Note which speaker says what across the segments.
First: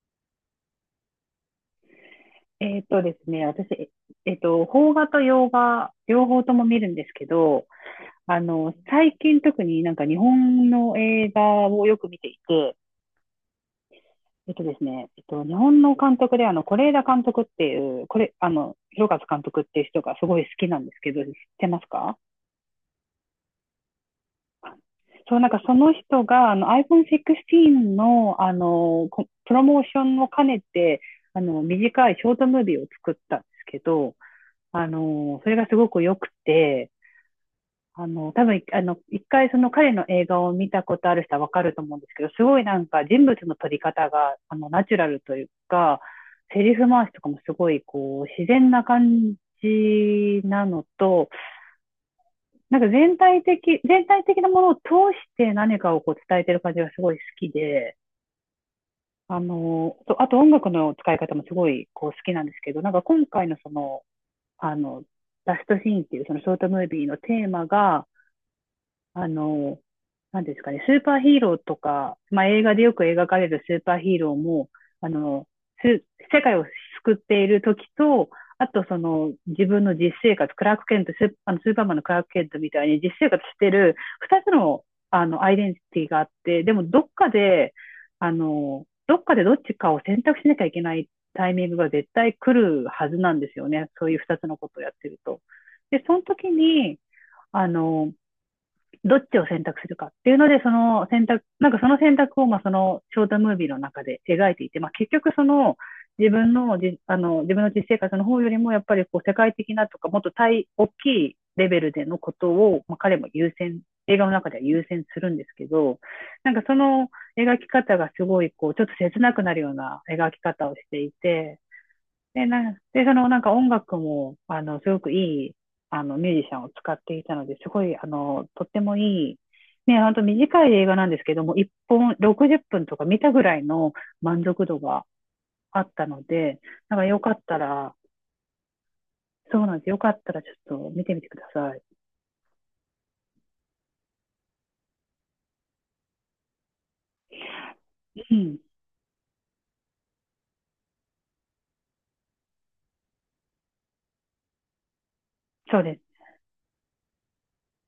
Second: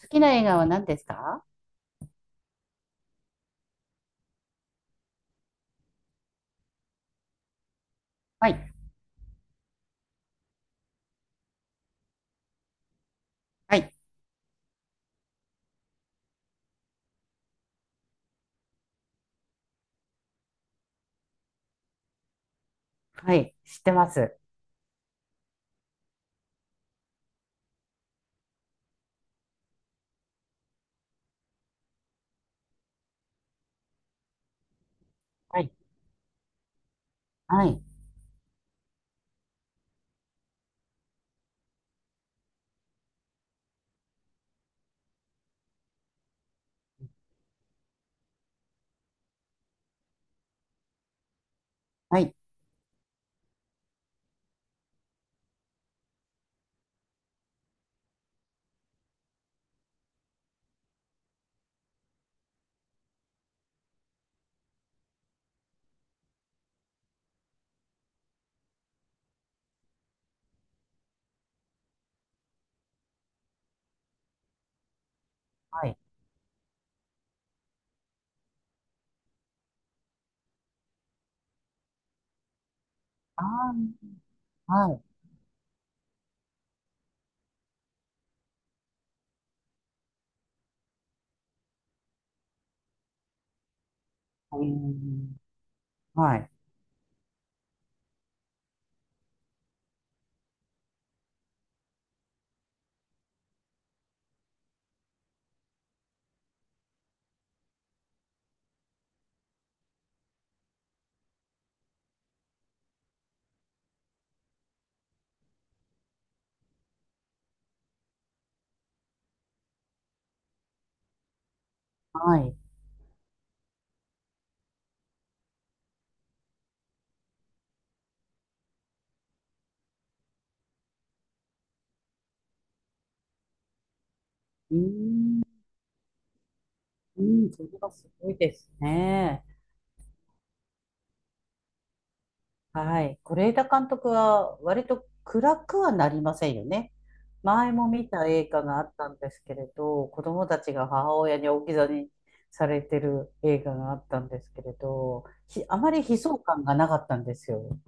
Speaker 1: 好きな映画は何ですか？
Speaker 2: ですね、私、邦画と洋画、両方とも見るんですけど、
Speaker 1: はい。
Speaker 2: 最近特になんか日本の映画をよく見ていて、
Speaker 1: はい。
Speaker 2: えっとですね、えっと、日本の監督で、是枝監督っていう、これ、広和監督っていう人がすごい好きなんですけど、知ってますか？
Speaker 1: はい。知ってます。
Speaker 2: そう、なんかその人が、iPhone16 の、プロモーションを兼ねて、短いショートムービーを作ったんですけど、それ
Speaker 1: は
Speaker 2: が
Speaker 1: い。
Speaker 2: すごく良くて、
Speaker 1: はい。
Speaker 2: 多分、一回その彼の映画を見たことある人はわかると思うんですけど、すごいなんか人物の撮り方が、ナチュラルというか、セリフ回しとかもすごい、こう、自然な感じなのと、
Speaker 1: はい。
Speaker 2: なんか全体的なものを通して何かをこう伝えてる感じがすごい好きで、あと音楽の使い方もすごい、こう、好きなんですけど、なんか今回のその、あの、ラストシーンっていうそのショートムービーのテーマが、あの、なんですかね、スーパーヒーローとか、まあ、映画でよく描かれるスーパーヒーローも、あの、
Speaker 1: はい。
Speaker 2: す世界を救っている時と、あとその自分の実生活、クラーク・ケント、スーパーマンのクラーク・ケントみたいに実生活してる
Speaker 1: あ
Speaker 2: 二つ
Speaker 1: あ、
Speaker 2: の、
Speaker 1: はい。
Speaker 2: アイデンティティがあって、でもどっかで、どっちかを選択しなきゃいけないタイミングが絶対来るはずなんですよね。そういう二つの
Speaker 1: うー
Speaker 2: ことをやってる
Speaker 1: ん。
Speaker 2: と。で、その
Speaker 1: は
Speaker 2: 時
Speaker 1: い。
Speaker 2: に、あの、どっちを選択するかっていうので、その選択、なんかその選択を、まあ、そのショートムービーの中で描いていて、まあ、結局その自分の実生活の方よりも、やっぱりこう世界的なとか、もっと大きいレベルでのことを、まあ、彼も優先、映画の中では優先するんですけど、なんかその描き方がすごい、こう、ちょっと切なくなるような描き方をしていて、
Speaker 1: は
Speaker 2: で、
Speaker 1: い。
Speaker 2: なんで、そのなんか音楽も、すごくいい、ミュージシャンを使っていたので、すごい、とってもいい、ね、ほんと短い映画なんですけども、1本60分とか見たぐらいの満足
Speaker 1: う
Speaker 2: 度
Speaker 1: ー
Speaker 2: が
Speaker 1: ん。
Speaker 2: あったので、なんかよかっ
Speaker 1: うん。
Speaker 2: た
Speaker 1: それは
Speaker 2: ら、
Speaker 1: すごいですね。
Speaker 2: そうなんです。よかったらちょっと見てみてください。
Speaker 1: はい。是枝監督は割と暗くはなりませんよね。前も見た
Speaker 2: う
Speaker 1: 映
Speaker 2: ん。
Speaker 1: 画があったんですけれど、子供たちが母親に置き去りにされてる映画があったんですけれど、ひあ
Speaker 2: そう
Speaker 1: ま
Speaker 2: で
Speaker 1: り
Speaker 2: す。
Speaker 1: 悲壮感がなかったんですよ。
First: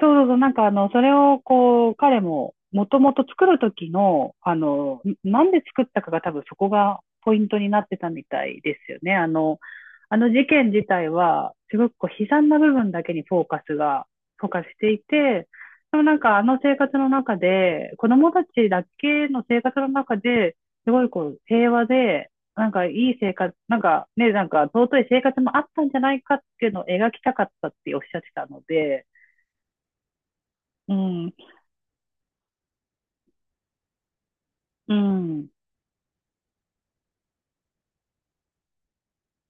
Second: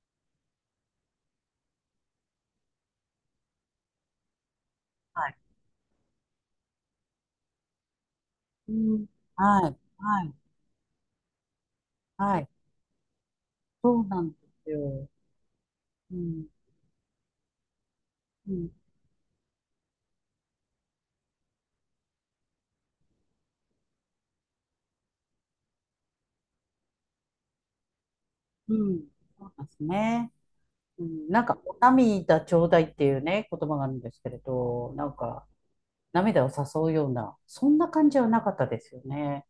Speaker 2: そうそうそう、なんかそれをこう、彼も、もともと作る時の、なんで作ったかが多分そこがポイントになってたみたい
Speaker 1: う
Speaker 2: ですよ
Speaker 1: ん。
Speaker 2: ね。
Speaker 1: はい。
Speaker 2: あ
Speaker 1: は
Speaker 2: の
Speaker 1: い。
Speaker 2: 事件自体は、すごくこう悲
Speaker 1: は
Speaker 2: 惨
Speaker 1: い。
Speaker 2: な部分だけに
Speaker 1: そうなんで
Speaker 2: フォーカス
Speaker 1: す
Speaker 2: してい
Speaker 1: よ。
Speaker 2: て、でもな
Speaker 1: う
Speaker 2: んかあ
Speaker 1: ん。
Speaker 2: の生活の中で、子供た
Speaker 1: う
Speaker 2: ち
Speaker 1: ん。
Speaker 2: だけの生活の中で、すごいこう平和で、なんかいい生活、なんかね、なんか尊い生活もあったんじゃないかっていうのを描きたかったっておっしゃってたの
Speaker 1: うん。
Speaker 2: で、
Speaker 1: そうですね。
Speaker 2: う
Speaker 1: うん。
Speaker 2: ん、
Speaker 1: なんか、お涙ちょうだいっていうね、言葉があるんですけれど、
Speaker 2: う
Speaker 1: なんか、
Speaker 2: ん。
Speaker 1: 涙を誘うような、そんな感じはなかったですよね。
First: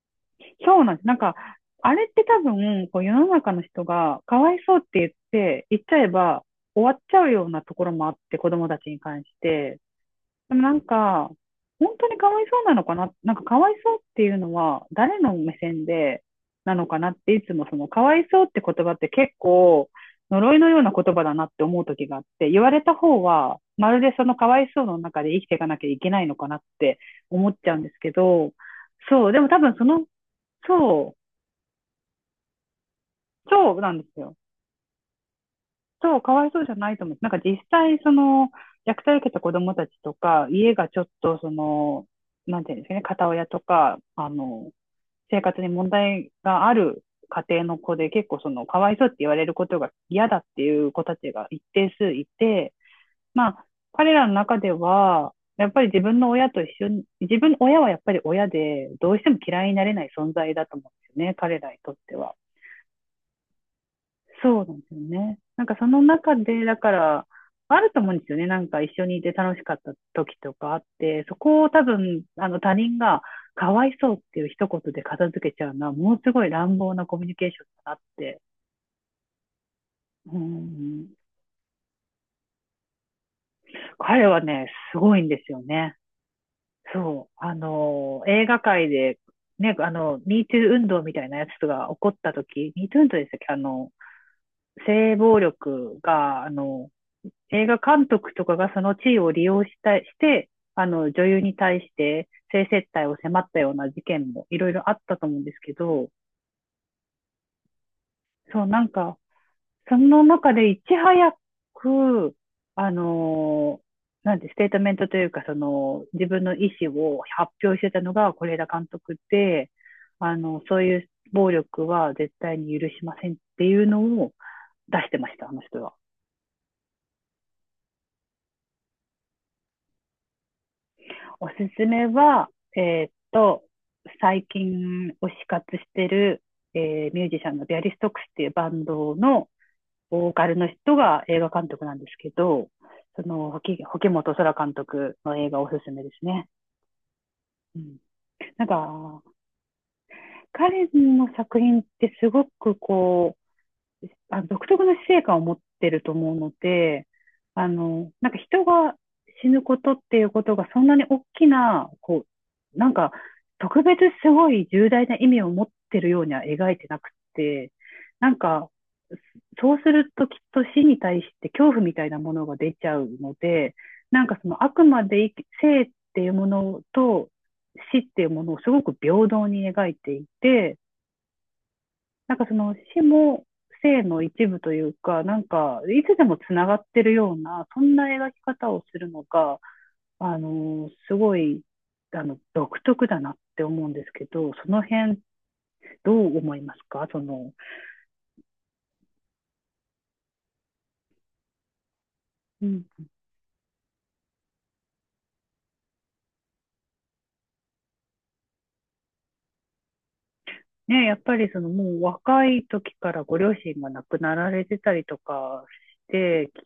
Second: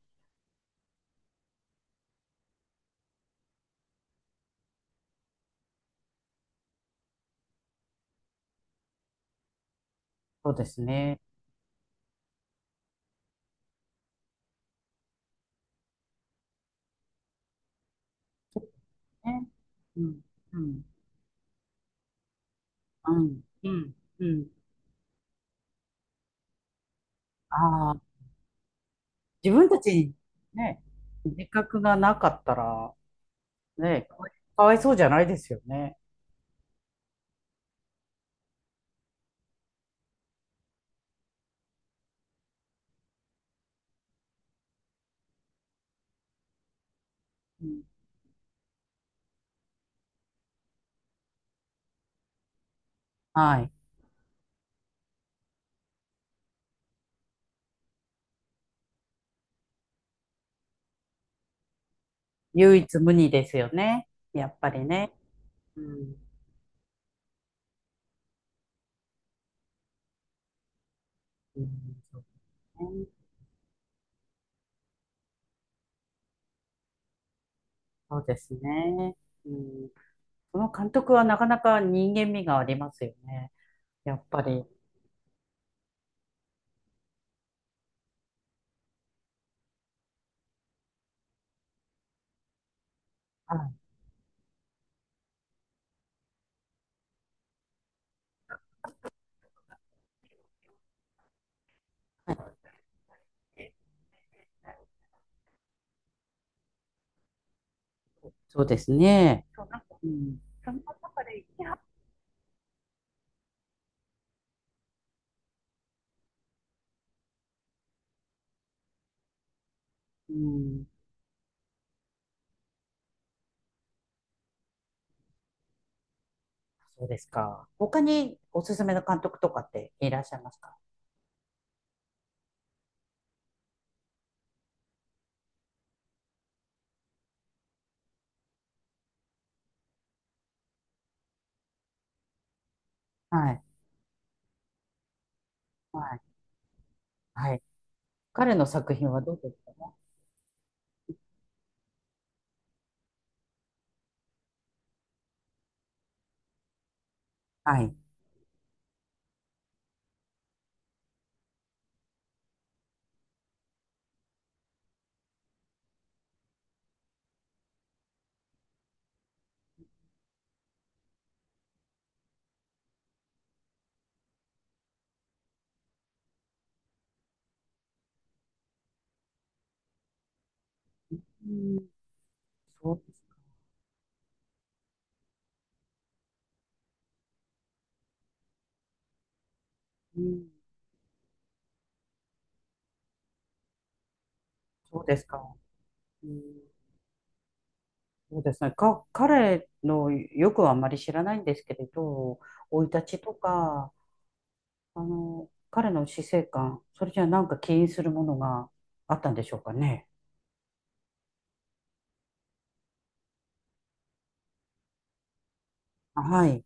Speaker 2: そうなんです。なんか、あれって多分、こう世の中の人が、かわいそうって言って、言っちゃえば終わっちゃうようなところもあって、子供たちに関して。
Speaker 1: そう
Speaker 2: でも
Speaker 1: で
Speaker 2: な
Speaker 1: す
Speaker 2: ん
Speaker 1: ね。
Speaker 2: か、本当にかわいそうなのかな、なんかかわいそうっていうのは、誰の目線でなのかなって、いつもその、かわいそうって言葉って結
Speaker 1: ね。
Speaker 2: 構、
Speaker 1: うん。
Speaker 2: 呪
Speaker 1: う
Speaker 2: いのよう
Speaker 1: ん。
Speaker 2: な言葉だなって思う時があって、言われた
Speaker 1: う
Speaker 2: 方
Speaker 1: ん。
Speaker 2: は、
Speaker 1: う
Speaker 2: ま
Speaker 1: ん。
Speaker 2: るでそ
Speaker 1: う
Speaker 2: の
Speaker 1: ん。
Speaker 2: かわいそうの中で生きていかなきゃいけないのかなって思っちゃうんで
Speaker 1: あ
Speaker 2: す
Speaker 1: あ、
Speaker 2: けど、そう、でも
Speaker 1: 自
Speaker 2: 多
Speaker 1: 分
Speaker 2: 分
Speaker 1: た
Speaker 2: そ
Speaker 1: ち
Speaker 2: の、
Speaker 1: にね、
Speaker 2: そ
Speaker 1: 自覚がなかったら、
Speaker 2: う、そうなん
Speaker 1: ね、
Speaker 2: で
Speaker 1: か
Speaker 2: す
Speaker 1: わい、
Speaker 2: よ。
Speaker 1: かわいそうじゃないですよね。
Speaker 2: そう、かわいそうじゃないと思う。なんか実際、その、虐待を受けた子供たちとか、家がちょっと、その、なんていうんですかね、片親とか、生活に問題がある家庭
Speaker 1: う
Speaker 2: の
Speaker 1: ん。
Speaker 2: 子で、結構その、かわいそうって言われることが嫌だっていう子たちが一定数いて、ま
Speaker 1: は
Speaker 2: あ、
Speaker 1: い。
Speaker 2: 彼らの中では、やっぱり自分の親と一緒に、親はやっぱり親で、どうしても嫌いになれない存在だと思うんですよね、彼らにとっては。
Speaker 1: 唯一無二ですよね。やっ
Speaker 2: そう
Speaker 1: ぱ
Speaker 2: なん
Speaker 1: り
Speaker 2: ですよ
Speaker 1: ね。
Speaker 2: ね。なんか
Speaker 1: う
Speaker 2: その
Speaker 1: ん。
Speaker 2: 中で、だから、あると思うんですよね。なんか一緒にいて楽しかった時とかあって、そ
Speaker 1: う
Speaker 2: こを多
Speaker 1: ん。
Speaker 2: 分、他
Speaker 1: そう
Speaker 2: 人
Speaker 1: ね。
Speaker 2: がかわいそうっていう一言で片付けちゃうのは、ものすごい乱暴なコミュニケーションだなっ
Speaker 1: そうで
Speaker 2: て。
Speaker 1: すね。うん。
Speaker 2: う
Speaker 1: その監
Speaker 2: ん。
Speaker 1: 督はなかなか人間味がありますよね。やっ
Speaker 2: 彼
Speaker 1: ぱ
Speaker 2: は
Speaker 1: り。
Speaker 2: ね、すごいんですよね。そう。映画界で、ね、ミートゥー運動みたいなやつが起こった時、ミートゥー運動でしたっけ
Speaker 1: はい。
Speaker 2: 性暴力が、映画監督とかがその地位を利用したして、女優に対して性接待を迫ったような事件もいろいろあったと思うんですけど、
Speaker 1: そ
Speaker 2: そう、
Speaker 1: うで
Speaker 2: なん
Speaker 1: す
Speaker 2: か、
Speaker 1: ね。そう、なんか、
Speaker 2: そ
Speaker 1: う
Speaker 2: の
Speaker 1: ん。
Speaker 2: 中で
Speaker 1: その
Speaker 2: いち
Speaker 1: 中
Speaker 2: 早
Speaker 1: で、いや、
Speaker 2: く、あの、なんて、ステートメントというか、その、自分の意思を発表してたのが是枝監督で、
Speaker 1: う
Speaker 2: そう
Speaker 1: ん。
Speaker 2: いう暴力は絶対に許しませんっていうのを出してました、あの人は。
Speaker 1: そうですか。他におすすめの監督とかっていらっしゃいますか？
Speaker 2: おすすめは、えーっと、最近推し活してる、ミュージシャンのビアリストックスっていうバンドのボーカルの人が映画監督なんですけど、その、
Speaker 1: はい。
Speaker 2: 保本空監督の映画おすすめで
Speaker 1: はい。
Speaker 2: すね。
Speaker 1: はい。
Speaker 2: うん、
Speaker 1: 彼
Speaker 2: な
Speaker 1: の
Speaker 2: ん
Speaker 1: 作品は
Speaker 2: か、
Speaker 1: どうですかね？
Speaker 2: 彼の作品ってすごくこう、独特の死生観を持ってると思うので、
Speaker 1: はい。
Speaker 2: なんか人が死ぬことっていうことがそんなに大きな、こう、なんか特別すごい重大な意味を持ってるようには描いてなくて、なんかそうするときっと死に対して恐怖みたいなものが出ちゃうので、なんかそのあくまで生っていうものと死っていうものをすごく平等に描いていて、
Speaker 1: うん。
Speaker 2: なんかその
Speaker 1: そ
Speaker 2: 死
Speaker 1: うです
Speaker 2: も生の一部というか、なんかいつでもつながってるような、そんな描き方をするのが、
Speaker 1: ね。
Speaker 2: すごい、独特だなって思うんですけど、その
Speaker 1: そうで
Speaker 2: 辺
Speaker 1: すか。
Speaker 2: ど
Speaker 1: う
Speaker 2: う
Speaker 1: ん。
Speaker 2: 思いますかその、
Speaker 1: そうですね。か、彼のよくはあんまり知らないんですけれど、
Speaker 2: う
Speaker 1: 生
Speaker 2: ん
Speaker 1: い立ちとか、あの、彼の死生観、それじゃなんか起因するものがあったんでしょうかね。
Speaker 2: ね、やっぱりそのもう若い時からご両親が亡くなられてたりとかし
Speaker 1: あ、は
Speaker 2: て、
Speaker 1: い、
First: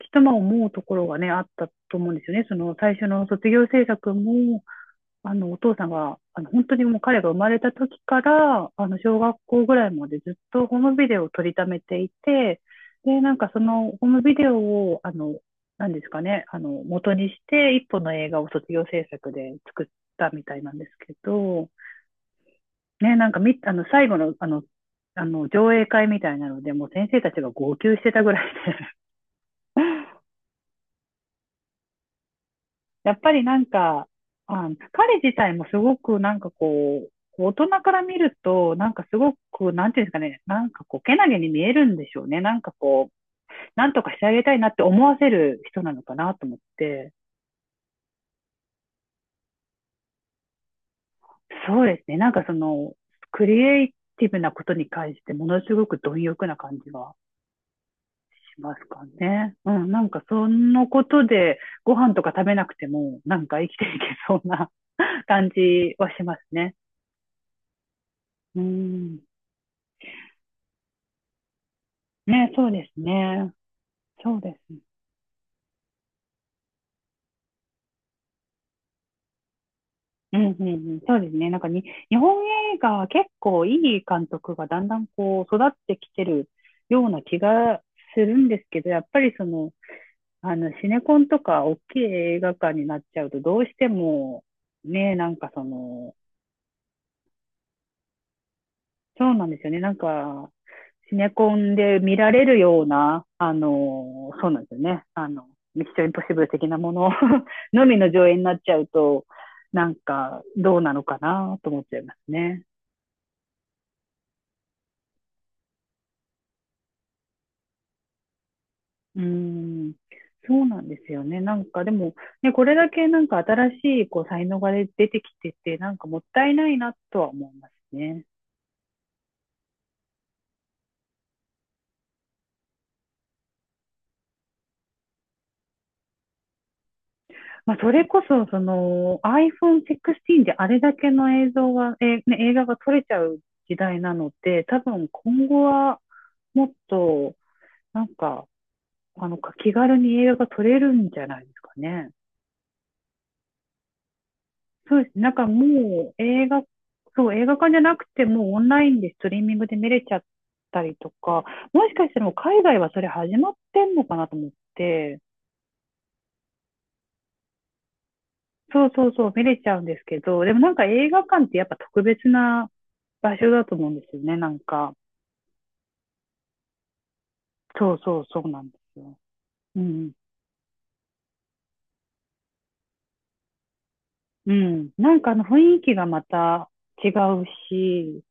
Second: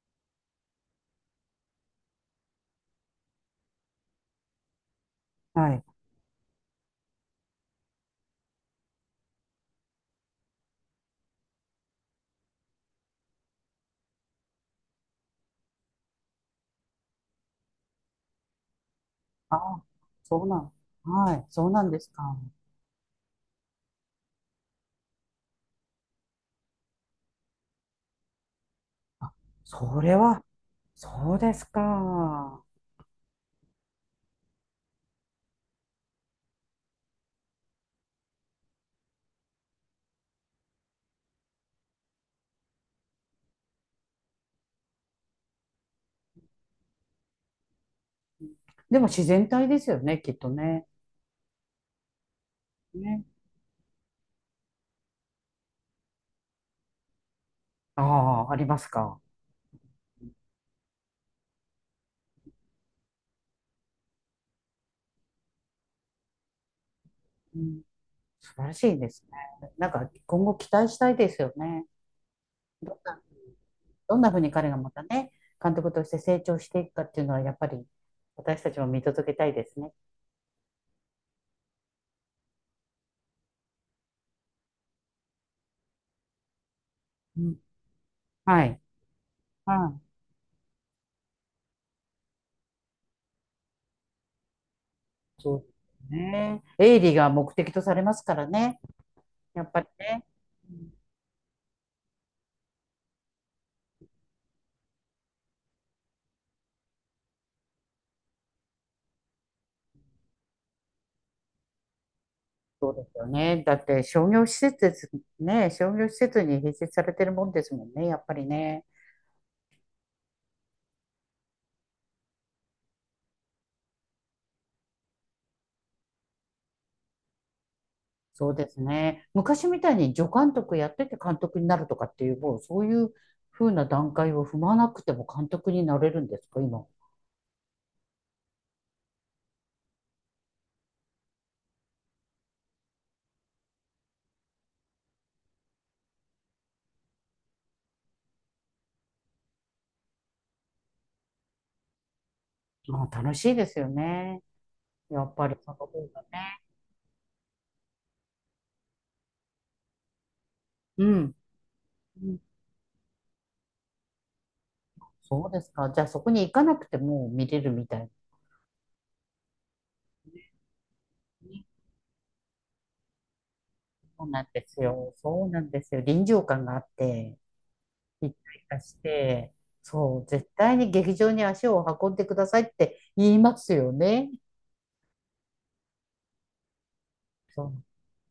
Speaker 2: きっとまあ思うところがね、あったと思うんですよね。その最初の卒業制作も、お父
Speaker 1: はい。
Speaker 2: さんが、本当にもう彼が生まれた時から、小学校ぐらいまでずっとホームビデオを撮りためていて、で、なんかそのホームビデオを、なんですかね、元にして一本の映画を卒業制作で
Speaker 1: あ、
Speaker 2: 作った
Speaker 1: そ
Speaker 2: み
Speaker 1: う
Speaker 2: た
Speaker 1: な
Speaker 2: いな
Speaker 1: ん、
Speaker 2: んですけ
Speaker 1: はい、そ
Speaker 2: ど、
Speaker 1: うなんですか。
Speaker 2: ね、なんかみ、あの、最後の、上映会みたいなので、もう先生たちが号泣してたぐらいで
Speaker 1: それは、そうですか。
Speaker 2: やっぱりなんか、あ、彼自体もすごくなんかこう、大人から見ると、なんかすごく、なんていうんですかね、なんかこう、けなげに見えるんでしょうね。なんかこう、なんとかしてあげたいなって思わせる人なのかなと思って、
Speaker 1: でも自然体ですよね、きっとね。
Speaker 2: そうですね、なんかその、
Speaker 1: ね。
Speaker 2: クリエイティブなことに関して、ものすごく貪欲な感じが
Speaker 1: ああ、あ
Speaker 2: し
Speaker 1: り
Speaker 2: ま
Speaker 1: ま
Speaker 2: す
Speaker 1: す
Speaker 2: か
Speaker 1: か。
Speaker 2: ね。うん、なんかそのことで、ご飯とか食べなくても、なんか生きていけそうな 感じはしますね。
Speaker 1: うん、素
Speaker 2: う
Speaker 1: 晴らしいで
Speaker 2: ん。
Speaker 1: すね。なんか今後期待したいですよね。
Speaker 2: ね、そうですね。
Speaker 1: どんなふ
Speaker 2: そ
Speaker 1: う
Speaker 2: う
Speaker 1: に
Speaker 2: で
Speaker 1: 彼
Speaker 2: す。
Speaker 1: がまたね、監督として成長していくかっていうのは、やっぱり私たちも見届けたいですね。
Speaker 2: うんうんうん。そうですね。なんかに、日本映画は結構いい監督がだんだんこう育ってきてるような気
Speaker 1: うん、
Speaker 2: がするんで
Speaker 1: は
Speaker 2: すけ
Speaker 1: い。
Speaker 2: ど、やっぱりその、
Speaker 1: は
Speaker 2: シネコンとか大きい映画館になっちゃうと、どうしても、ね、なん
Speaker 1: い。
Speaker 2: か
Speaker 1: そう
Speaker 2: そ
Speaker 1: です
Speaker 2: の、
Speaker 1: ね。営利が目的とされますからね。
Speaker 2: そうなんで
Speaker 1: や
Speaker 2: すよ
Speaker 1: っ
Speaker 2: ね。
Speaker 1: ぱり
Speaker 2: なん
Speaker 1: ね。
Speaker 2: か、
Speaker 1: うん。
Speaker 2: シネコンで見られるような、そうなんですよね。ミッションインポッシブル的なもの のみの上映になっちゃうと、なんか、どうなのかなと思っちゃいますね。
Speaker 1: そうですよね。だって商業施設ですね。商業施設に併設されてるもんですもんね。やっぱりね。
Speaker 2: うん。そうなんですよね。なんかでも、ね、これだけなんか新しいこう才能がね出てきてて、なんかもったいないなとは思いますね。
Speaker 1: そうですね。昔みたいに助監督やってて監督になるとかっていう、もうそういう風な段階を踏まなくても監督になれるんですか、今。
Speaker 2: まあ、それこそ、その iPhone 16 であれだけの映像が、ね、映画が撮れちゃう時代なので、多分今後はもっと、なんか、あの、気軽に映画が撮れるんじゃないですかね。
Speaker 1: まあ、楽しいですよね。
Speaker 2: そうですね。
Speaker 1: や
Speaker 2: なん
Speaker 1: っ
Speaker 2: か
Speaker 1: ぱりその方
Speaker 2: もう
Speaker 1: が
Speaker 2: 映
Speaker 1: ね。
Speaker 2: 画、そう、映画館じゃなくてもうオンラインでストリーミングで見れちゃったり
Speaker 1: う
Speaker 2: と
Speaker 1: ん。
Speaker 2: か、もしかしたら
Speaker 1: う
Speaker 2: もう
Speaker 1: ん。
Speaker 2: 海外はそれ始まってんのかなと思って、
Speaker 1: そうですか。じゃあそこに行かなくても見れるみたいな。
Speaker 2: そうそうそう、見れちゃうんですけど、でもなんか映画館ってやっぱ特別な場所だと思うんですよ
Speaker 1: そう
Speaker 2: ね、
Speaker 1: なん
Speaker 2: なん
Speaker 1: です
Speaker 2: か。
Speaker 1: よ。そうなんですよ。臨場感があって、
Speaker 2: そうそう、
Speaker 1: 一
Speaker 2: そうな
Speaker 1: 体
Speaker 2: んで
Speaker 1: 化し
Speaker 2: すよ。
Speaker 1: て、
Speaker 2: うん。
Speaker 1: そう、絶対に劇場に足を運んでくださいって言いますよね。
Speaker 2: うん。なんかあの雰囲気がまた違う
Speaker 1: そう、
Speaker 2: し、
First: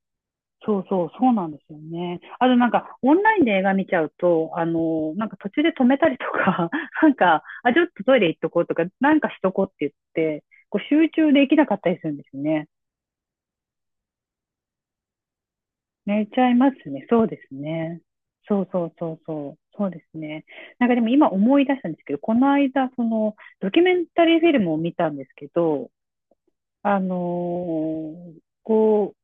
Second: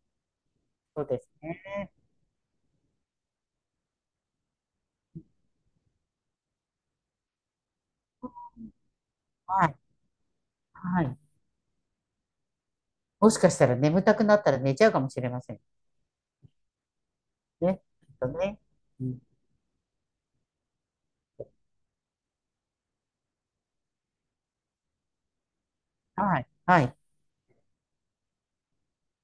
Speaker 2: そう
Speaker 1: そ
Speaker 2: そ
Speaker 1: う
Speaker 2: う、
Speaker 1: です
Speaker 2: そうなんですよ
Speaker 1: ね。
Speaker 2: ね。あとなんか、オンラインで映画見ちゃうと、なんか途中で止めたりとか、なんか、あ、ちょっとトイレ行っとこうとか、なんかしとこう
Speaker 1: は
Speaker 2: って
Speaker 1: い。
Speaker 2: 言って、こう
Speaker 1: は
Speaker 2: 集
Speaker 1: い。
Speaker 2: 中できなかったりするんですよね。
Speaker 1: もしかしたら眠たくなったら寝ちゃうかもしれません
Speaker 2: 寝ちゃいますね。そうです
Speaker 1: ね。
Speaker 2: ね。
Speaker 1: きっとね。
Speaker 2: そうそう
Speaker 1: う
Speaker 2: そう
Speaker 1: ん。
Speaker 2: そう。そうですね。なんかでも今思い出したんですけど、この間、その、ドキュメンタリーフィルムを見たんですけど、
Speaker 1: はい。はい。
Speaker 2: あのーこう、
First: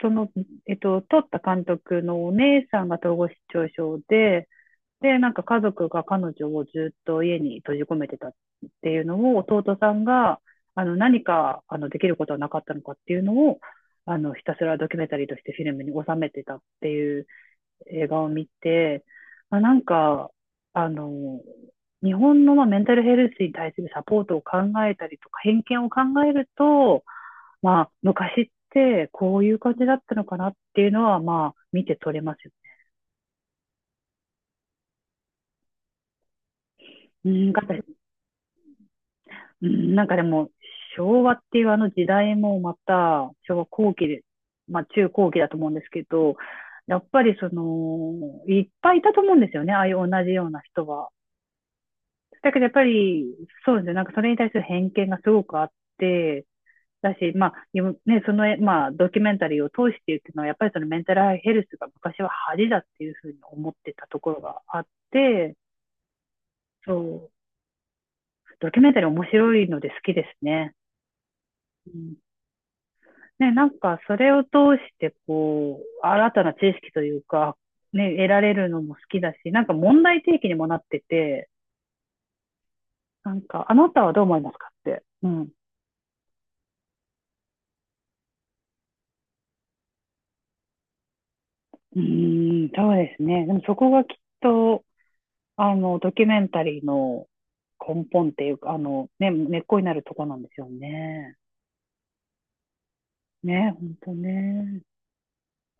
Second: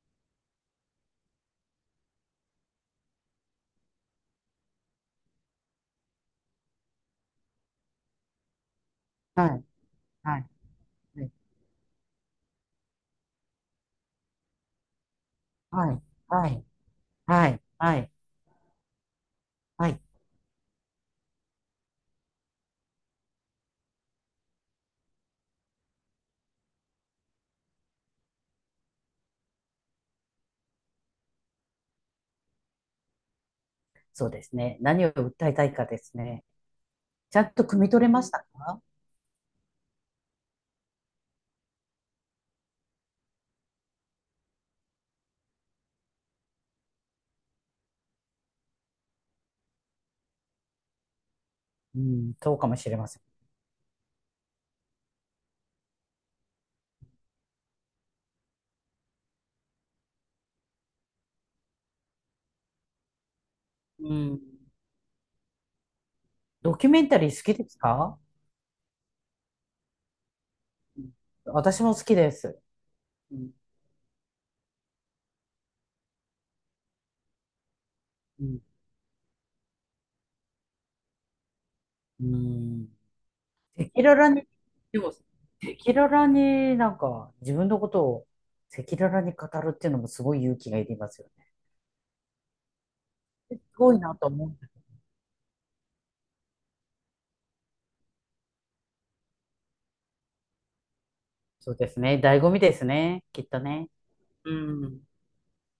Speaker 2: その、撮った監督のお姉さんが統合失調症で、で、なんか家族が彼女をずっと家に閉じ込めてたっていうのを、
Speaker 1: はい。
Speaker 2: 弟さん
Speaker 1: は
Speaker 2: が、
Speaker 1: い。は
Speaker 2: 何
Speaker 1: い。
Speaker 2: か、できることはなかったのかっていうのを、ひたすらドキュメンタリーとしてフィルムに
Speaker 1: はい。
Speaker 2: 収めて
Speaker 1: は
Speaker 2: たっ
Speaker 1: い。
Speaker 2: ていう
Speaker 1: はい。はい。は
Speaker 2: 映
Speaker 1: い。
Speaker 2: 画を見て、まあ、なん
Speaker 1: はい。
Speaker 2: か、あの、日本のまあメンタルヘルスに対するサポートを考えたりとか、偏見を考えると、まあ、昔ってこういう感じだったのかなっていうのは、まあ、見て取れますよ。
Speaker 1: そうですね。何を訴えたいかですね。
Speaker 2: う
Speaker 1: ちゃん
Speaker 2: ん、
Speaker 1: と汲み取れましたか？
Speaker 2: うんなんかでも、昭和っていうあの時代もまた、昭和後期で、まあ、中後期だと思うんですけど、やっぱりその、いっぱいいたと思うんですよね、ああいう同じような人は。
Speaker 1: うん、
Speaker 2: だ
Speaker 1: そう
Speaker 2: けど
Speaker 1: か
Speaker 2: やっ
Speaker 1: も
Speaker 2: ぱ
Speaker 1: しれません。
Speaker 2: り、そうですね、なんかそれに対する偏見がすごくあって、だし、まあ、ね、その、まあ、ドキュメンタリーを通して言ってのは、やっぱりそのメンタルヘルスが昔は恥だっていうふうに思ってた
Speaker 1: う
Speaker 2: ところ
Speaker 1: ん。
Speaker 2: があって、
Speaker 1: ドキュ
Speaker 2: そ
Speaker 1: メンタリ
Speaker 2: う、
Speaker 1: ー好きですか？
Speaker 2: ドキュメンタリー面白いので好きですね。
Speaker 1: うん、私
Speaker 2: う
Speaker 1: も好
Speaker 2: ん、
Speaker 1: きです。う
Speaker 2: ね、
Speaker 1: ん。
Speaker 2: なんかそれを通して、こう、新たな知識というか、ね、得ら
Speaker 1: う
Speaker 2: れ
Speaker 1: ん。
Speaker 2: るのも好きだし、なんか問題提起にもなってて、
Speaker 1: うん。
Speaker 2: なんか、あな
Speaker 1: 赤
Speaker 2: たは
Speaker 1: 裸
Speaker 2: どう
Speaker 1: 々
Speaker 2: 思い
Speaker 1: に、
Speaker 2: ますかっ
Speaker 1: で
Speaker 2: て、
Speaker 1: も、赤
Speaker 2: うん、
Speaker 1: 裸々になんか自分のことを赤裸々に語るっていうのもすごい勇気がいりますよね。
Speaker 2: うーん、そうですね。で
Speaker 1: す
Speaker 2: もそこ
Speaker 1: ごい
Speaker 2: がきっ
Speaker 1: なと思う。
Speaker 2: と、ドキュメンタリーの根本っていうか、ね、根っこになるとこなんですよね。
Speaker 1: そうですね。醍醐味ですね。きっと
Speaker 2: ね、
Speaker 1: ね。
Speaker 2: 本当
Speaker 1: う
Speaker 2: ね。
Speaker 1: ん。